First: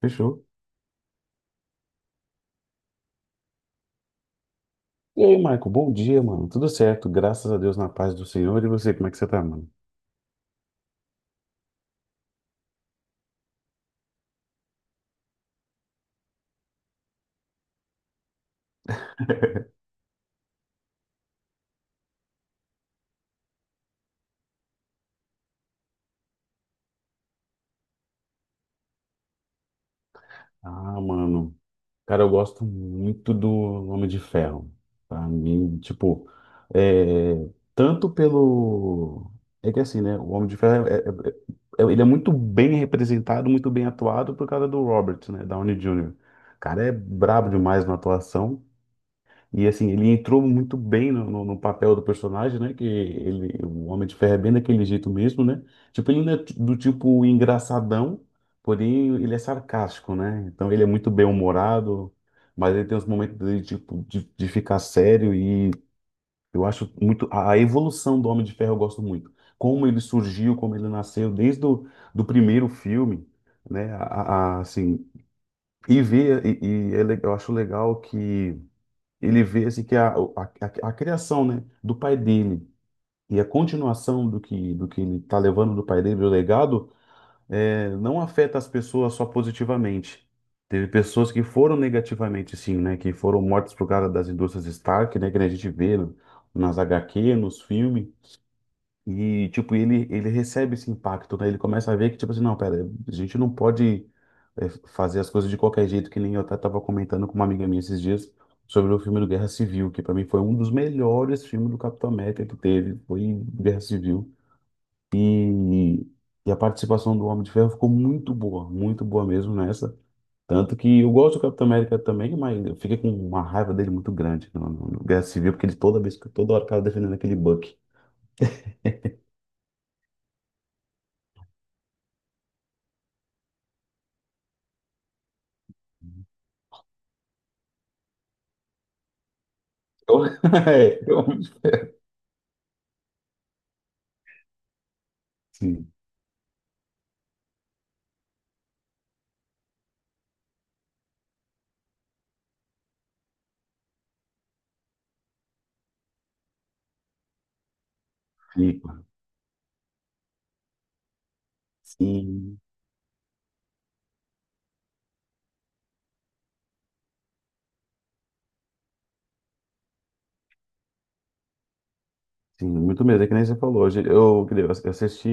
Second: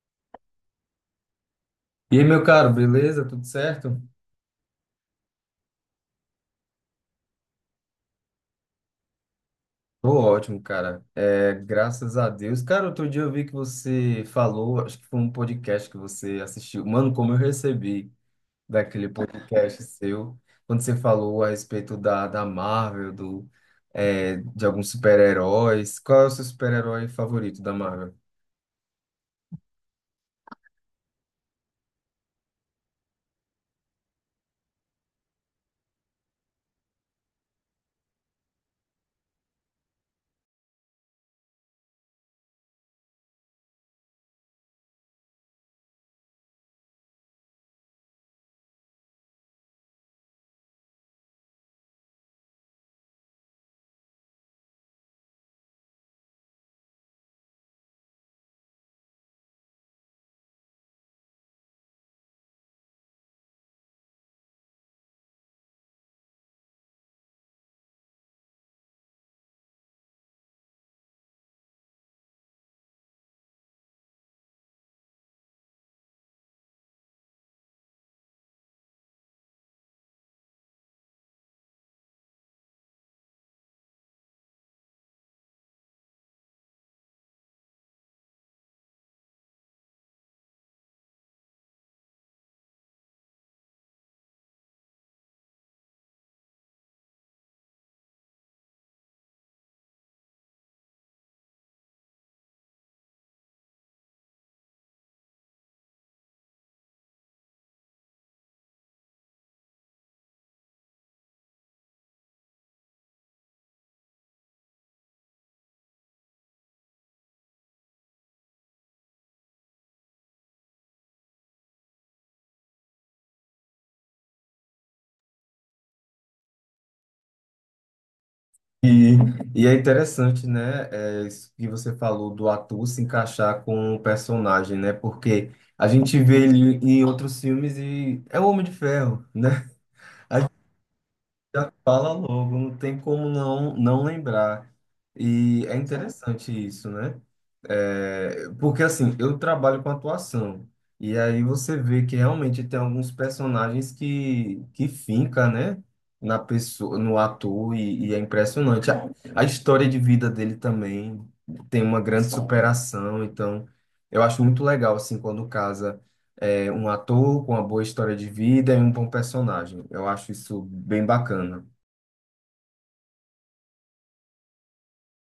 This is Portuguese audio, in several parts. Fechou. E aí, meu caro, beleza? Tudo certo? E aí, Michael, bom dia, mano. Tudo certo, graças a Deus, na paz do Senhor. E você, como é que você tá, mano? Tô ótimo, cara. É, graças a Deus. Cara, outro dia eu vi que você falou, acho que foi um podcast que você assistiu. Mano, como eu recebi daquele podcast seu, quando você falou a respeito da Marvel, de alguns super-heróis. Qual é o seu super-herói favorito da Marvel? Ah, mano. Cara, eu gosto muito do Homem de Ferro. Pra mim, tipo, é, tanto pelo. É que assim, né? O Homem de Ferro, ele é muito bem representado, muito bem atuado por causa do Robert, né? Downey Jr. O cara é brabo demais na atuação. E assim, ele entrou muito bem no papel do personagem, né? Que ele, o Homem de Ferro é bem daquele jeito mesmo, né? Tipo, ele não é do tipo engraçadão, porém ele é sarcástico, né? Então ele é muito bem-humorado, mas ele tem uns momentos de, tipo, de ficar sério e eu acho muito. A evolução do Homem de Ferro eu gosto muito. Como ele surgiu, como ele nasceu, desde o do primeiro filme, né? Assim, e ver, eu acho legal que ele vê assim que a criação, né, do pai dele e a continuação do que ele está levando do pai dele, do legado, não afeta as pessoas só positivamente. Teve pessoas que foram negativamente, sim, né, que foram mortas por causa das indústrias Stark, né, que a gente vê nas HQ, nos filmes. E, tipo, ele recebe esse impacto, né? Ele começa a ver que, tipo assim, não, pera, a gente não pode fazer as coisas de qualquer jeito, que nem eu até tava comentando com uma amiga minha esses dias sobre o filme do Guerra Civil, que pra mim foi um dos melhores filmes do Capitão América que teve, foi Guerra Civil. E, e a participação do Homem de Ferro ficou muito boa mesmo nessa. Tanto que eu gosto do Capitão América também, mas eu fiquei com uma raiva dele muito grande no Guerra Civil, porque ele toda vez, que toda hora ficava defendendo aquele Buck. E, e é interessante, né, isso que você falou do ator se encaixar com o personagem, né? Porque a gente vê ele em outros filmes e é o Homem de Ferro, né? Eu, é, eu Já fala logo, não tem como não lembrar. E é Sim, interessante isso, né? É, porque assim, eu trabalho com atuação, e aí você vê que realmente tem alguns personagens que finca, né? Na pessoa, no ator, e é impressionante. fica. A história de vida dele também tem uma grande Sim, superação, então eu acho muito legal, assim, quando casa um ator com uma boa história de vida e um bom personagem. Eu acho isso bem bacana. sim, muito mesmo. É que nem você falou hoje. Eu assisti,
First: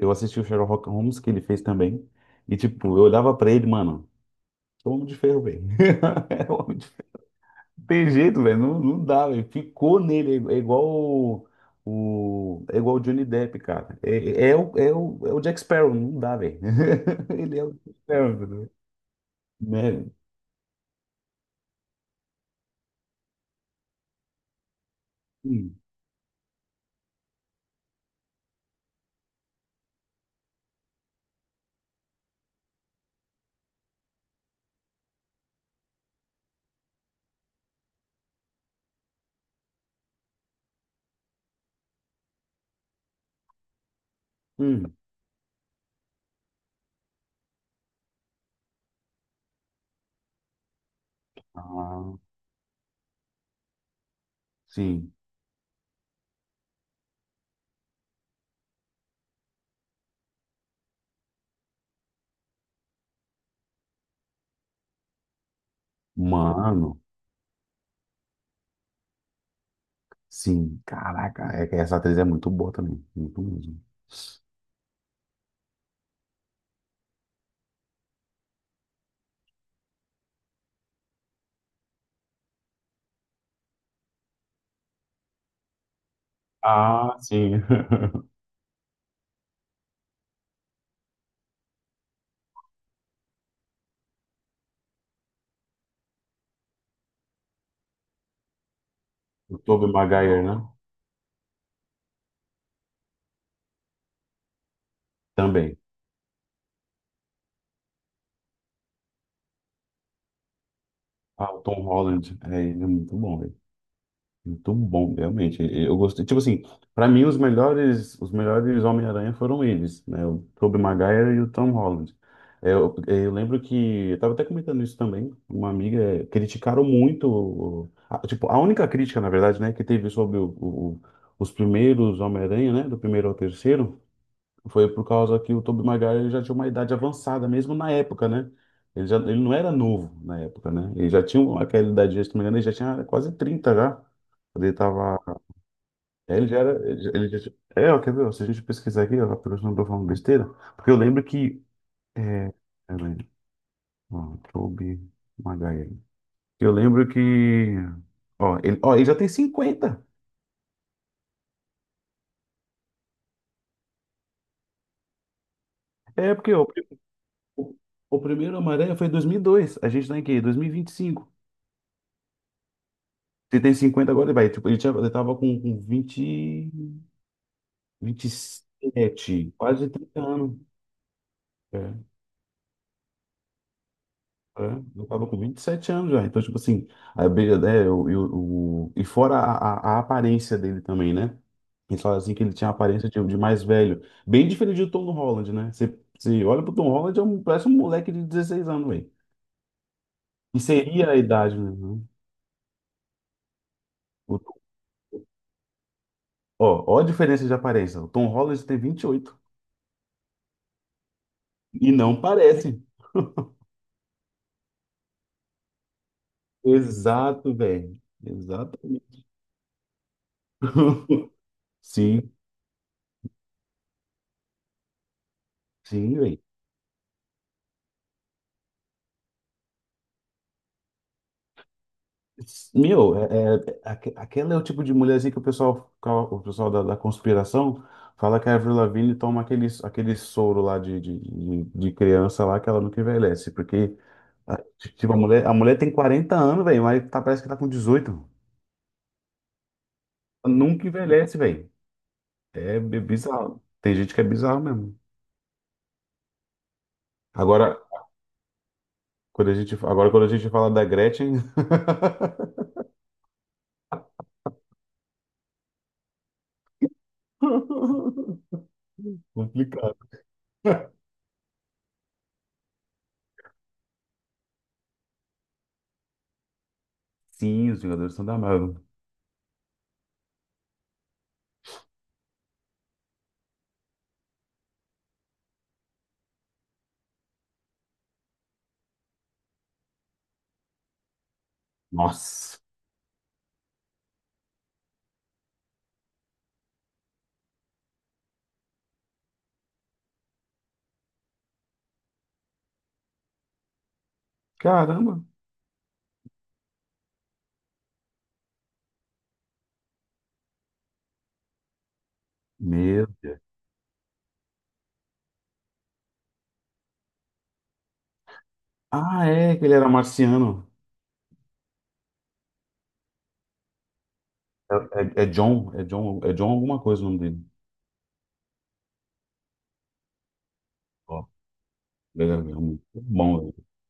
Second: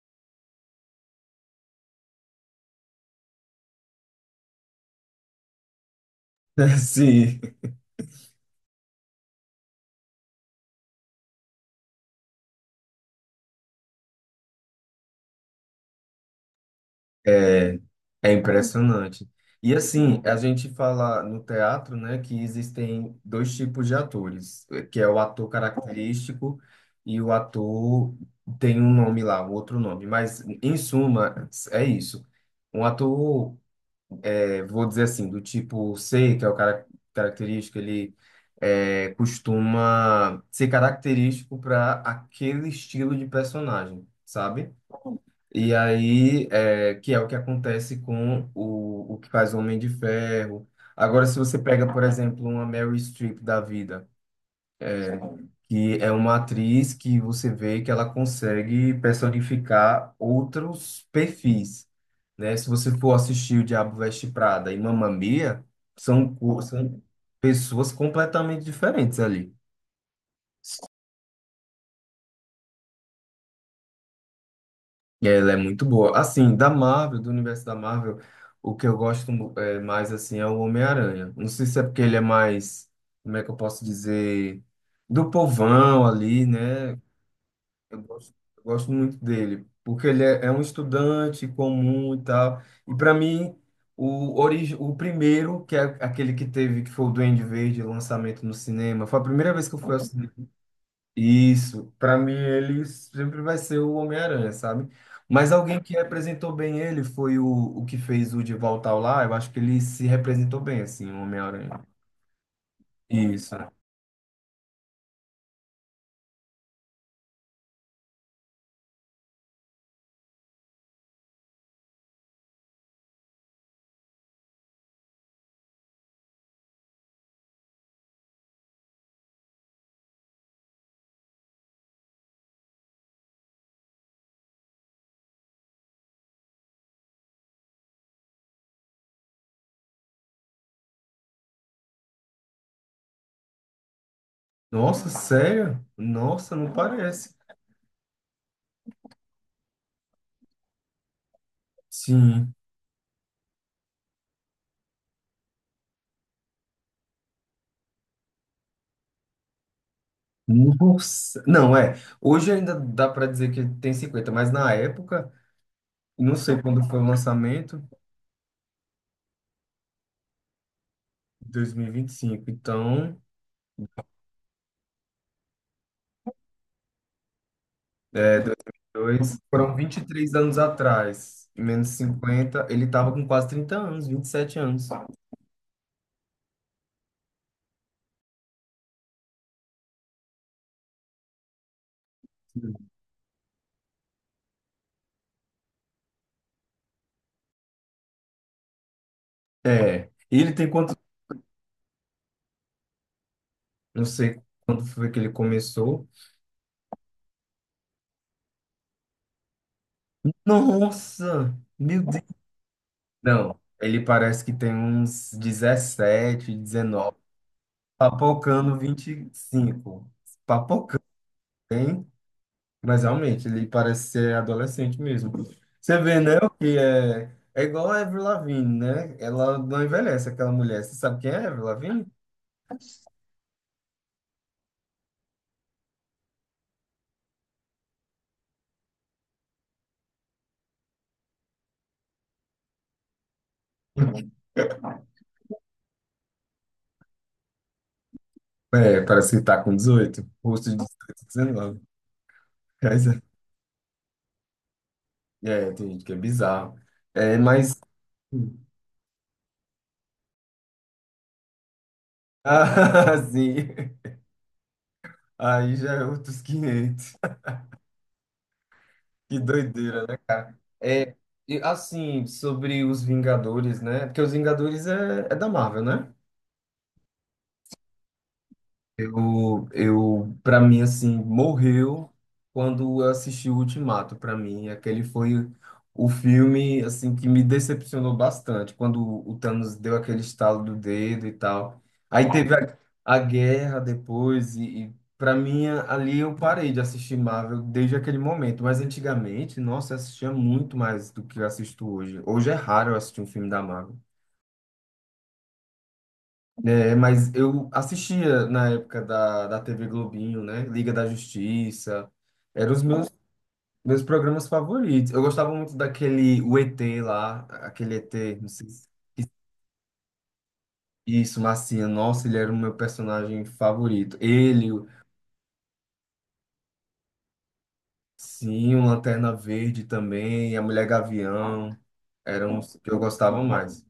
eu assisti o Sherlock Holmes que ele fez também. E, tipo, eu olhava pra ele, mano, é o Homem de Ferro, velho. É o Homem de Ferro. Sim, Não tem jeito, velho. Não, não dá, velho. Ficou nele. É igual o Johnny Depp, cara. É o Jack Sparrow. Não dá, velho. Ele é o é Jack Sparrow, é entendeu? impressionante. E Né? assim, a gente fala no teatro, né, que existem dois tipos de atores, que é o ator Hum, característico e o ator tem um nome lá, um outro nome. Mas, em suma, é isso. Um ator, vou dizer assim, do tipo C, que é o cara característico, ele costuma ser característico para aquele estilo de personagem, sabe? hum. E aí, que é o que acontece com o que faz o Homem de Ferro. Agora, se você pega, por Ah, exemplo, uma Mary Streep da vida, sim. que é uma atriz que você vê que ela consegue personificar outros perfis, né? Se você for assistir O Diabo Veste Prada e Mamma Mia, são, co- Mano. são pessoas completamente diferentes ali. Sim, caraca, é que essa atriz é muito boa também, muito mesmo. Ela é muito boa. Assim, da Marvel, do universo da Marvel, o que eu gosto mais assim é o Homem-Aranha. Não sei se é porque ele é mais, como é que eu posso dizer, do povão ali, né? Ah, sim. Eu gosto, eu gosto muito dele, porque ele é um estudante comum e tal. E para mim, o primeiro, que é aquele que teve, que foi o Duende Verde, o lançamento no cinema, foi a primeira O vez que eu Tobey fui ao. Maguire, né? Isso. Para mim ele sempre vai ser o Homem-Aranha, sabe? Mas Também. alguém que representou bem ele foi o que fez o De Volta ao Lar, eu acho que ele se representou bem, assim, o Ah, o Homem-Aranha. Tom Holland, ele é muito bom, velho. Isso. Muito bom, realmente. Eu gostei, tipo assim, pra mim os melhores Homem-Aranha foram eles, né? O Tobey Maguire e o Tom Holland. Eu lembro que, eu tava até comentando isso também, uma amiga, criticaram muito, tipo, a única crítica, na verdade, né, que teve sobre os primeiros Homem-Aranha, né, do primeiro ao terceiro. Foi por causa que o Tobey Maguire já tinha uma idade avançada, mesmo na época, né? Ele, já, ele não era novo na época, né? Ele já tinha aquela idade, se não me engano, ele já tinha quase 30, já. Quando ele Nossa, tava. sério? Ele Nossa, já não era. Ele parece. já tinha. É, ó, quer ver? Ó, se a gente pesquisar aqui, ó, por isso não tô falando besteira. Porque eu lembro que. É, Sim. peraí, ó, Tobey Maguire. Eu lembro que. Ó, ele já tem 50. Nossa. Não, é. Hoje ainda dá para dizer que tem 50, mas na época, É, não porque sei ó, quando foi o lançamento, o primeiro Homem-Aranha foi em dois mil e dois. A gente tá em quê? 2025. dois mil e vinte e cinco. Então. Ele tem 50 agora, vai. Tipo, ele tinha, ele tava com, vinte, vinte e É, 2002. sete Foram quase vinte e 30 três anos. anos atrás. É, Menos é. 50. Ele tava com quase 30 anos, 27 anos. Eu tava com 27 anos já. Então, tipo assim, a abelha, né, eu, e fora a aparência dele também, né? Ele falam assim que ele tinha a aparência de, mais velho. Bem diferente do Tom Holland, né? Você olha pro Tom Holland, parece um moleque de 16 anos, velho. É. E ele E tem quanto? seria a idade, né? Não sei O- quando foi que ele começou. ó a diferença de aparência. O Tom Holland tem 28. Nossa! E Meu não Deus! parece. Não, ele parece que tem uns 17, 19. Exato, velho. Papocando Exato. 25. Papocando, hein? Sim, Mas realmente, ele parece ser adolescente mesmo. Você sim, vê, né? velho. O que é. É igual a Avril Lavigne, né? Ela não envelhece, aquela mulher. Você sabe quem é a Avril Lavigne? Meu, aquela é o tipo de mulherzinha que o pessoal, o pessoal da conspiração fala que a Avril Lavigne toma aquele soro lá de criança lá que ela nunca envelhece. Porque, a- tipo, a mulher tem 40 anos, velho, mas tá, parece que tá com 18. É, parece que tá com 18, rosto de Nunca 18, envelhece, velho. 19. É Mas bizarro. Tem gente que é bizarro mesmo. Tem gente que é bizarro. É, Agora, mas. Quando a gente fala da Gretchen. Ah, sim. Aí já é outros quinhentos. Que Complicado. doideira, né, cara? É, e assim, sobre os Vingadores, né? Porque os Vingadores é da Marvel, né? Sim, os Vingadores são da Marvel. Eu para mim assim, morreu quando eu assisti o Ultimato, para mim, aquele foi o filme assim que me decepcionou bastante, quando o Thanos deu aquele estalo do dedo e tal. Aí teve Nossa, a guerra depois e para mim ali eu parei de assistir Marvel desde aquele momento, mas antigamente, nossa, eu assistia muito mais do que eu assisto hoje. Hoje é raro eu assistir um filme da Marvel. caramba. É, mas eu assistia na época da TV Globinho, né? Liga da Justiça. Eram os meus, Meu Deus. meus programas favoritos. Eu gostava muito daquele o ET lá, aquele ET, não sei se... Ah, é, que ele era marciano. Isso, Marciano. Nossa, ele era o meu personagem favorito. Ele, o- É John alguma coisa o nome dele. sim, o Lanterna Verde também, a Mulher Ó, Gavião, ele era eram os muito que eu bom, gostava velho. mais.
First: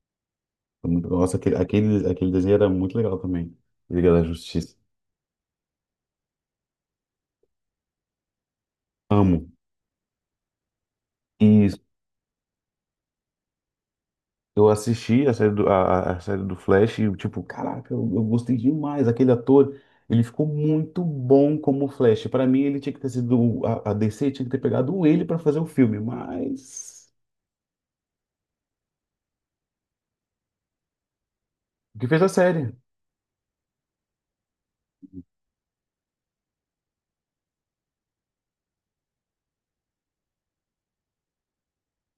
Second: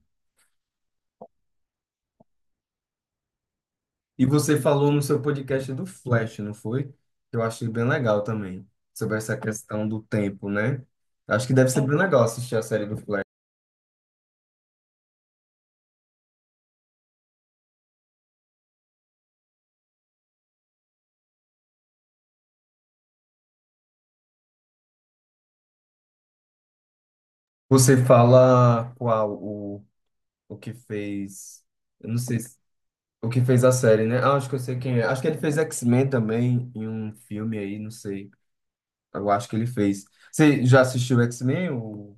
Nossa, aquele desenho era muito legal também. Liga da E você Justiça. falou no seu podcast do Flash, não foi? Eu achei bem legal também, sobre essa Amo questão do tempo, né? Acho que deve isso. ser bem legal assistir a série do Flash. Eu assisti a série a série do Flash e, tipo, caraca, eu gostei demais. Aquele ator, ele ficou muito bom como Flash. Pra mim, ele tinha que ter sido. A DC tinha que ter pegado ele pra fazer o filme, mas. Você fala qual o que fez. O Eu que não fez a sei série? o que fez a série, né? Ah, acho que eu sei quem é. Acho que ele fez X-Men também em um filme aí, não sei. Eu acho que ele fez. Você já assistiu X-Men? O,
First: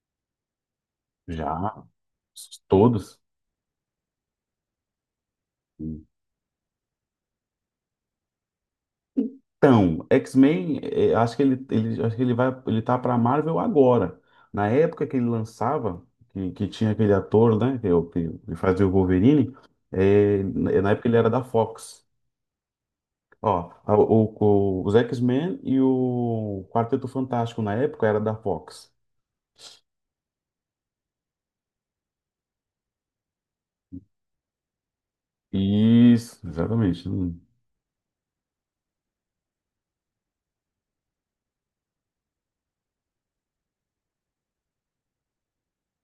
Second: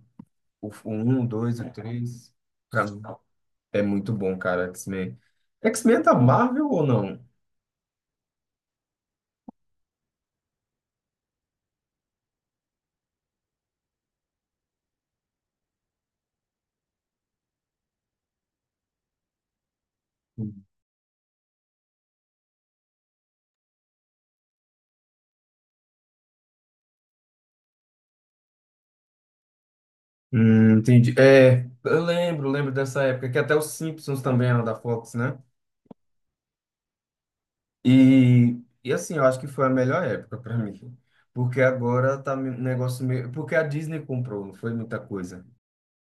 o, o 1, o 2, o Já. 3? Pra mim, Todos. é muito bom, cara, X-Men. X-Men é da Marvel ou não? Então, X-Men, acho que acho que ele vai, ele tá pra Marvel agora. Na época que ele lançava, que tinha aquele ator, né, que, que fazia o Wolverine, na época ele era da Fox. Ó, os X-Men e o Quarteto Fantástico na época era da Fox. Entendi. É, eu lembro dessa época, que até os Simpsons também eram da Fox, né? Isso, exatamente. Hum. E assim, eu acho que foi a melhor época para mim. Porque agora tá um negócio meio. Porque a Disney comprou, não foi muita coisa.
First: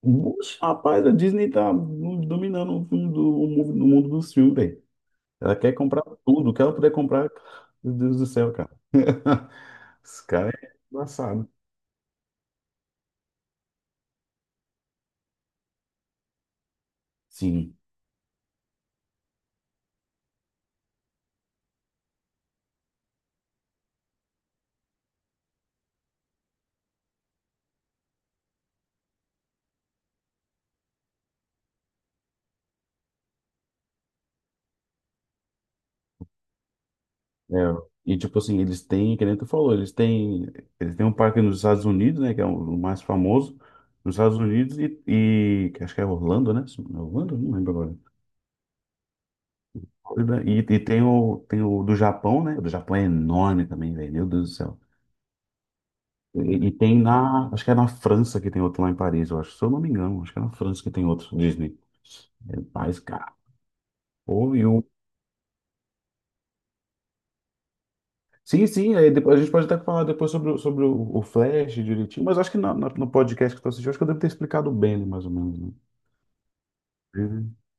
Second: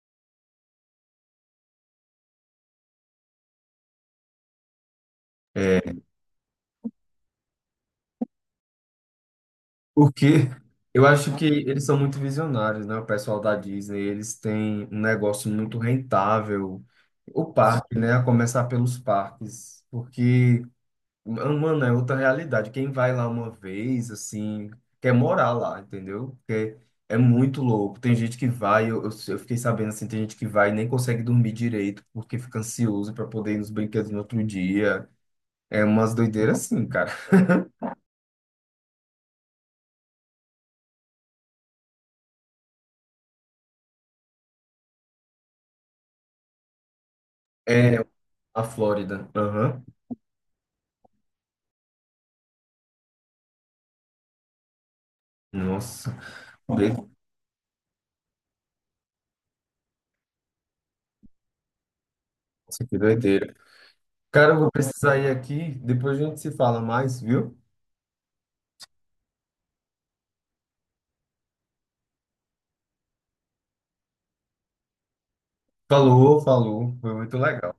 Oxe, rapaz, a Disney tá dominando o, mundo do, o mundo dos filmes, velho. Ela quer É, comprar tudo, o que ela puder comprar, meu Deus do céu, cara. Esse cara porque é eu acho que engraçado. eles são muito visionários, né? O pessoal da Disney, eles têm um negócio muito rentável. O Sim. parque, né? A começar pelos parques. Porque. Mano, é outra realidade. Quem vai lá uma vez, assim, quer morar lá, entendeu? Porque é muito louco. Tem gente que vai, eu fiquei sabendo assim, tem gente que vai e nem consegue dormir direito porque fica ansioso para poder ir nos brinquedos no outro dia. É umas doideiras assim, cara. É, e tipo assim, eles têm, que nem tu falou, eles têm um parque nos Estados Unidos, né, que é o mais famoso, nos Estados Unidos e que acho que é Orlando, né? Orlando? Não lembro agora. É a Flórida. Aham. Florida. E tem o, do Japão, né? O do Japão é enorme também, velho, meu Deus do céu. Nossa, E be- acho que é na França que tem outro lá em Paris, eu acho, se eu não me engano, acho que é na França que tem outro Disney. É nossa, que mais caro. doideira. Cara, eu vou precisar ir aqui, depois a gente se fala mais, viu? Sim, sim, aí depois, a gente pode até falar depois sobre o Flash direitinho, mas acho que no podcast que tu assistiu, acho que eu devo ter explicado bem, né, mais ou menos, né? Falou, falou. Foi muito Uhum. legal.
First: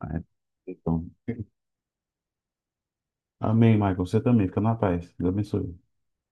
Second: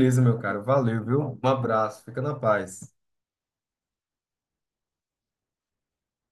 Ah, é. meu caro. Valeu, Então, viu? Um abraço. Fica na paz. amém, Michael, você também, fica na paz, Deus abençoe.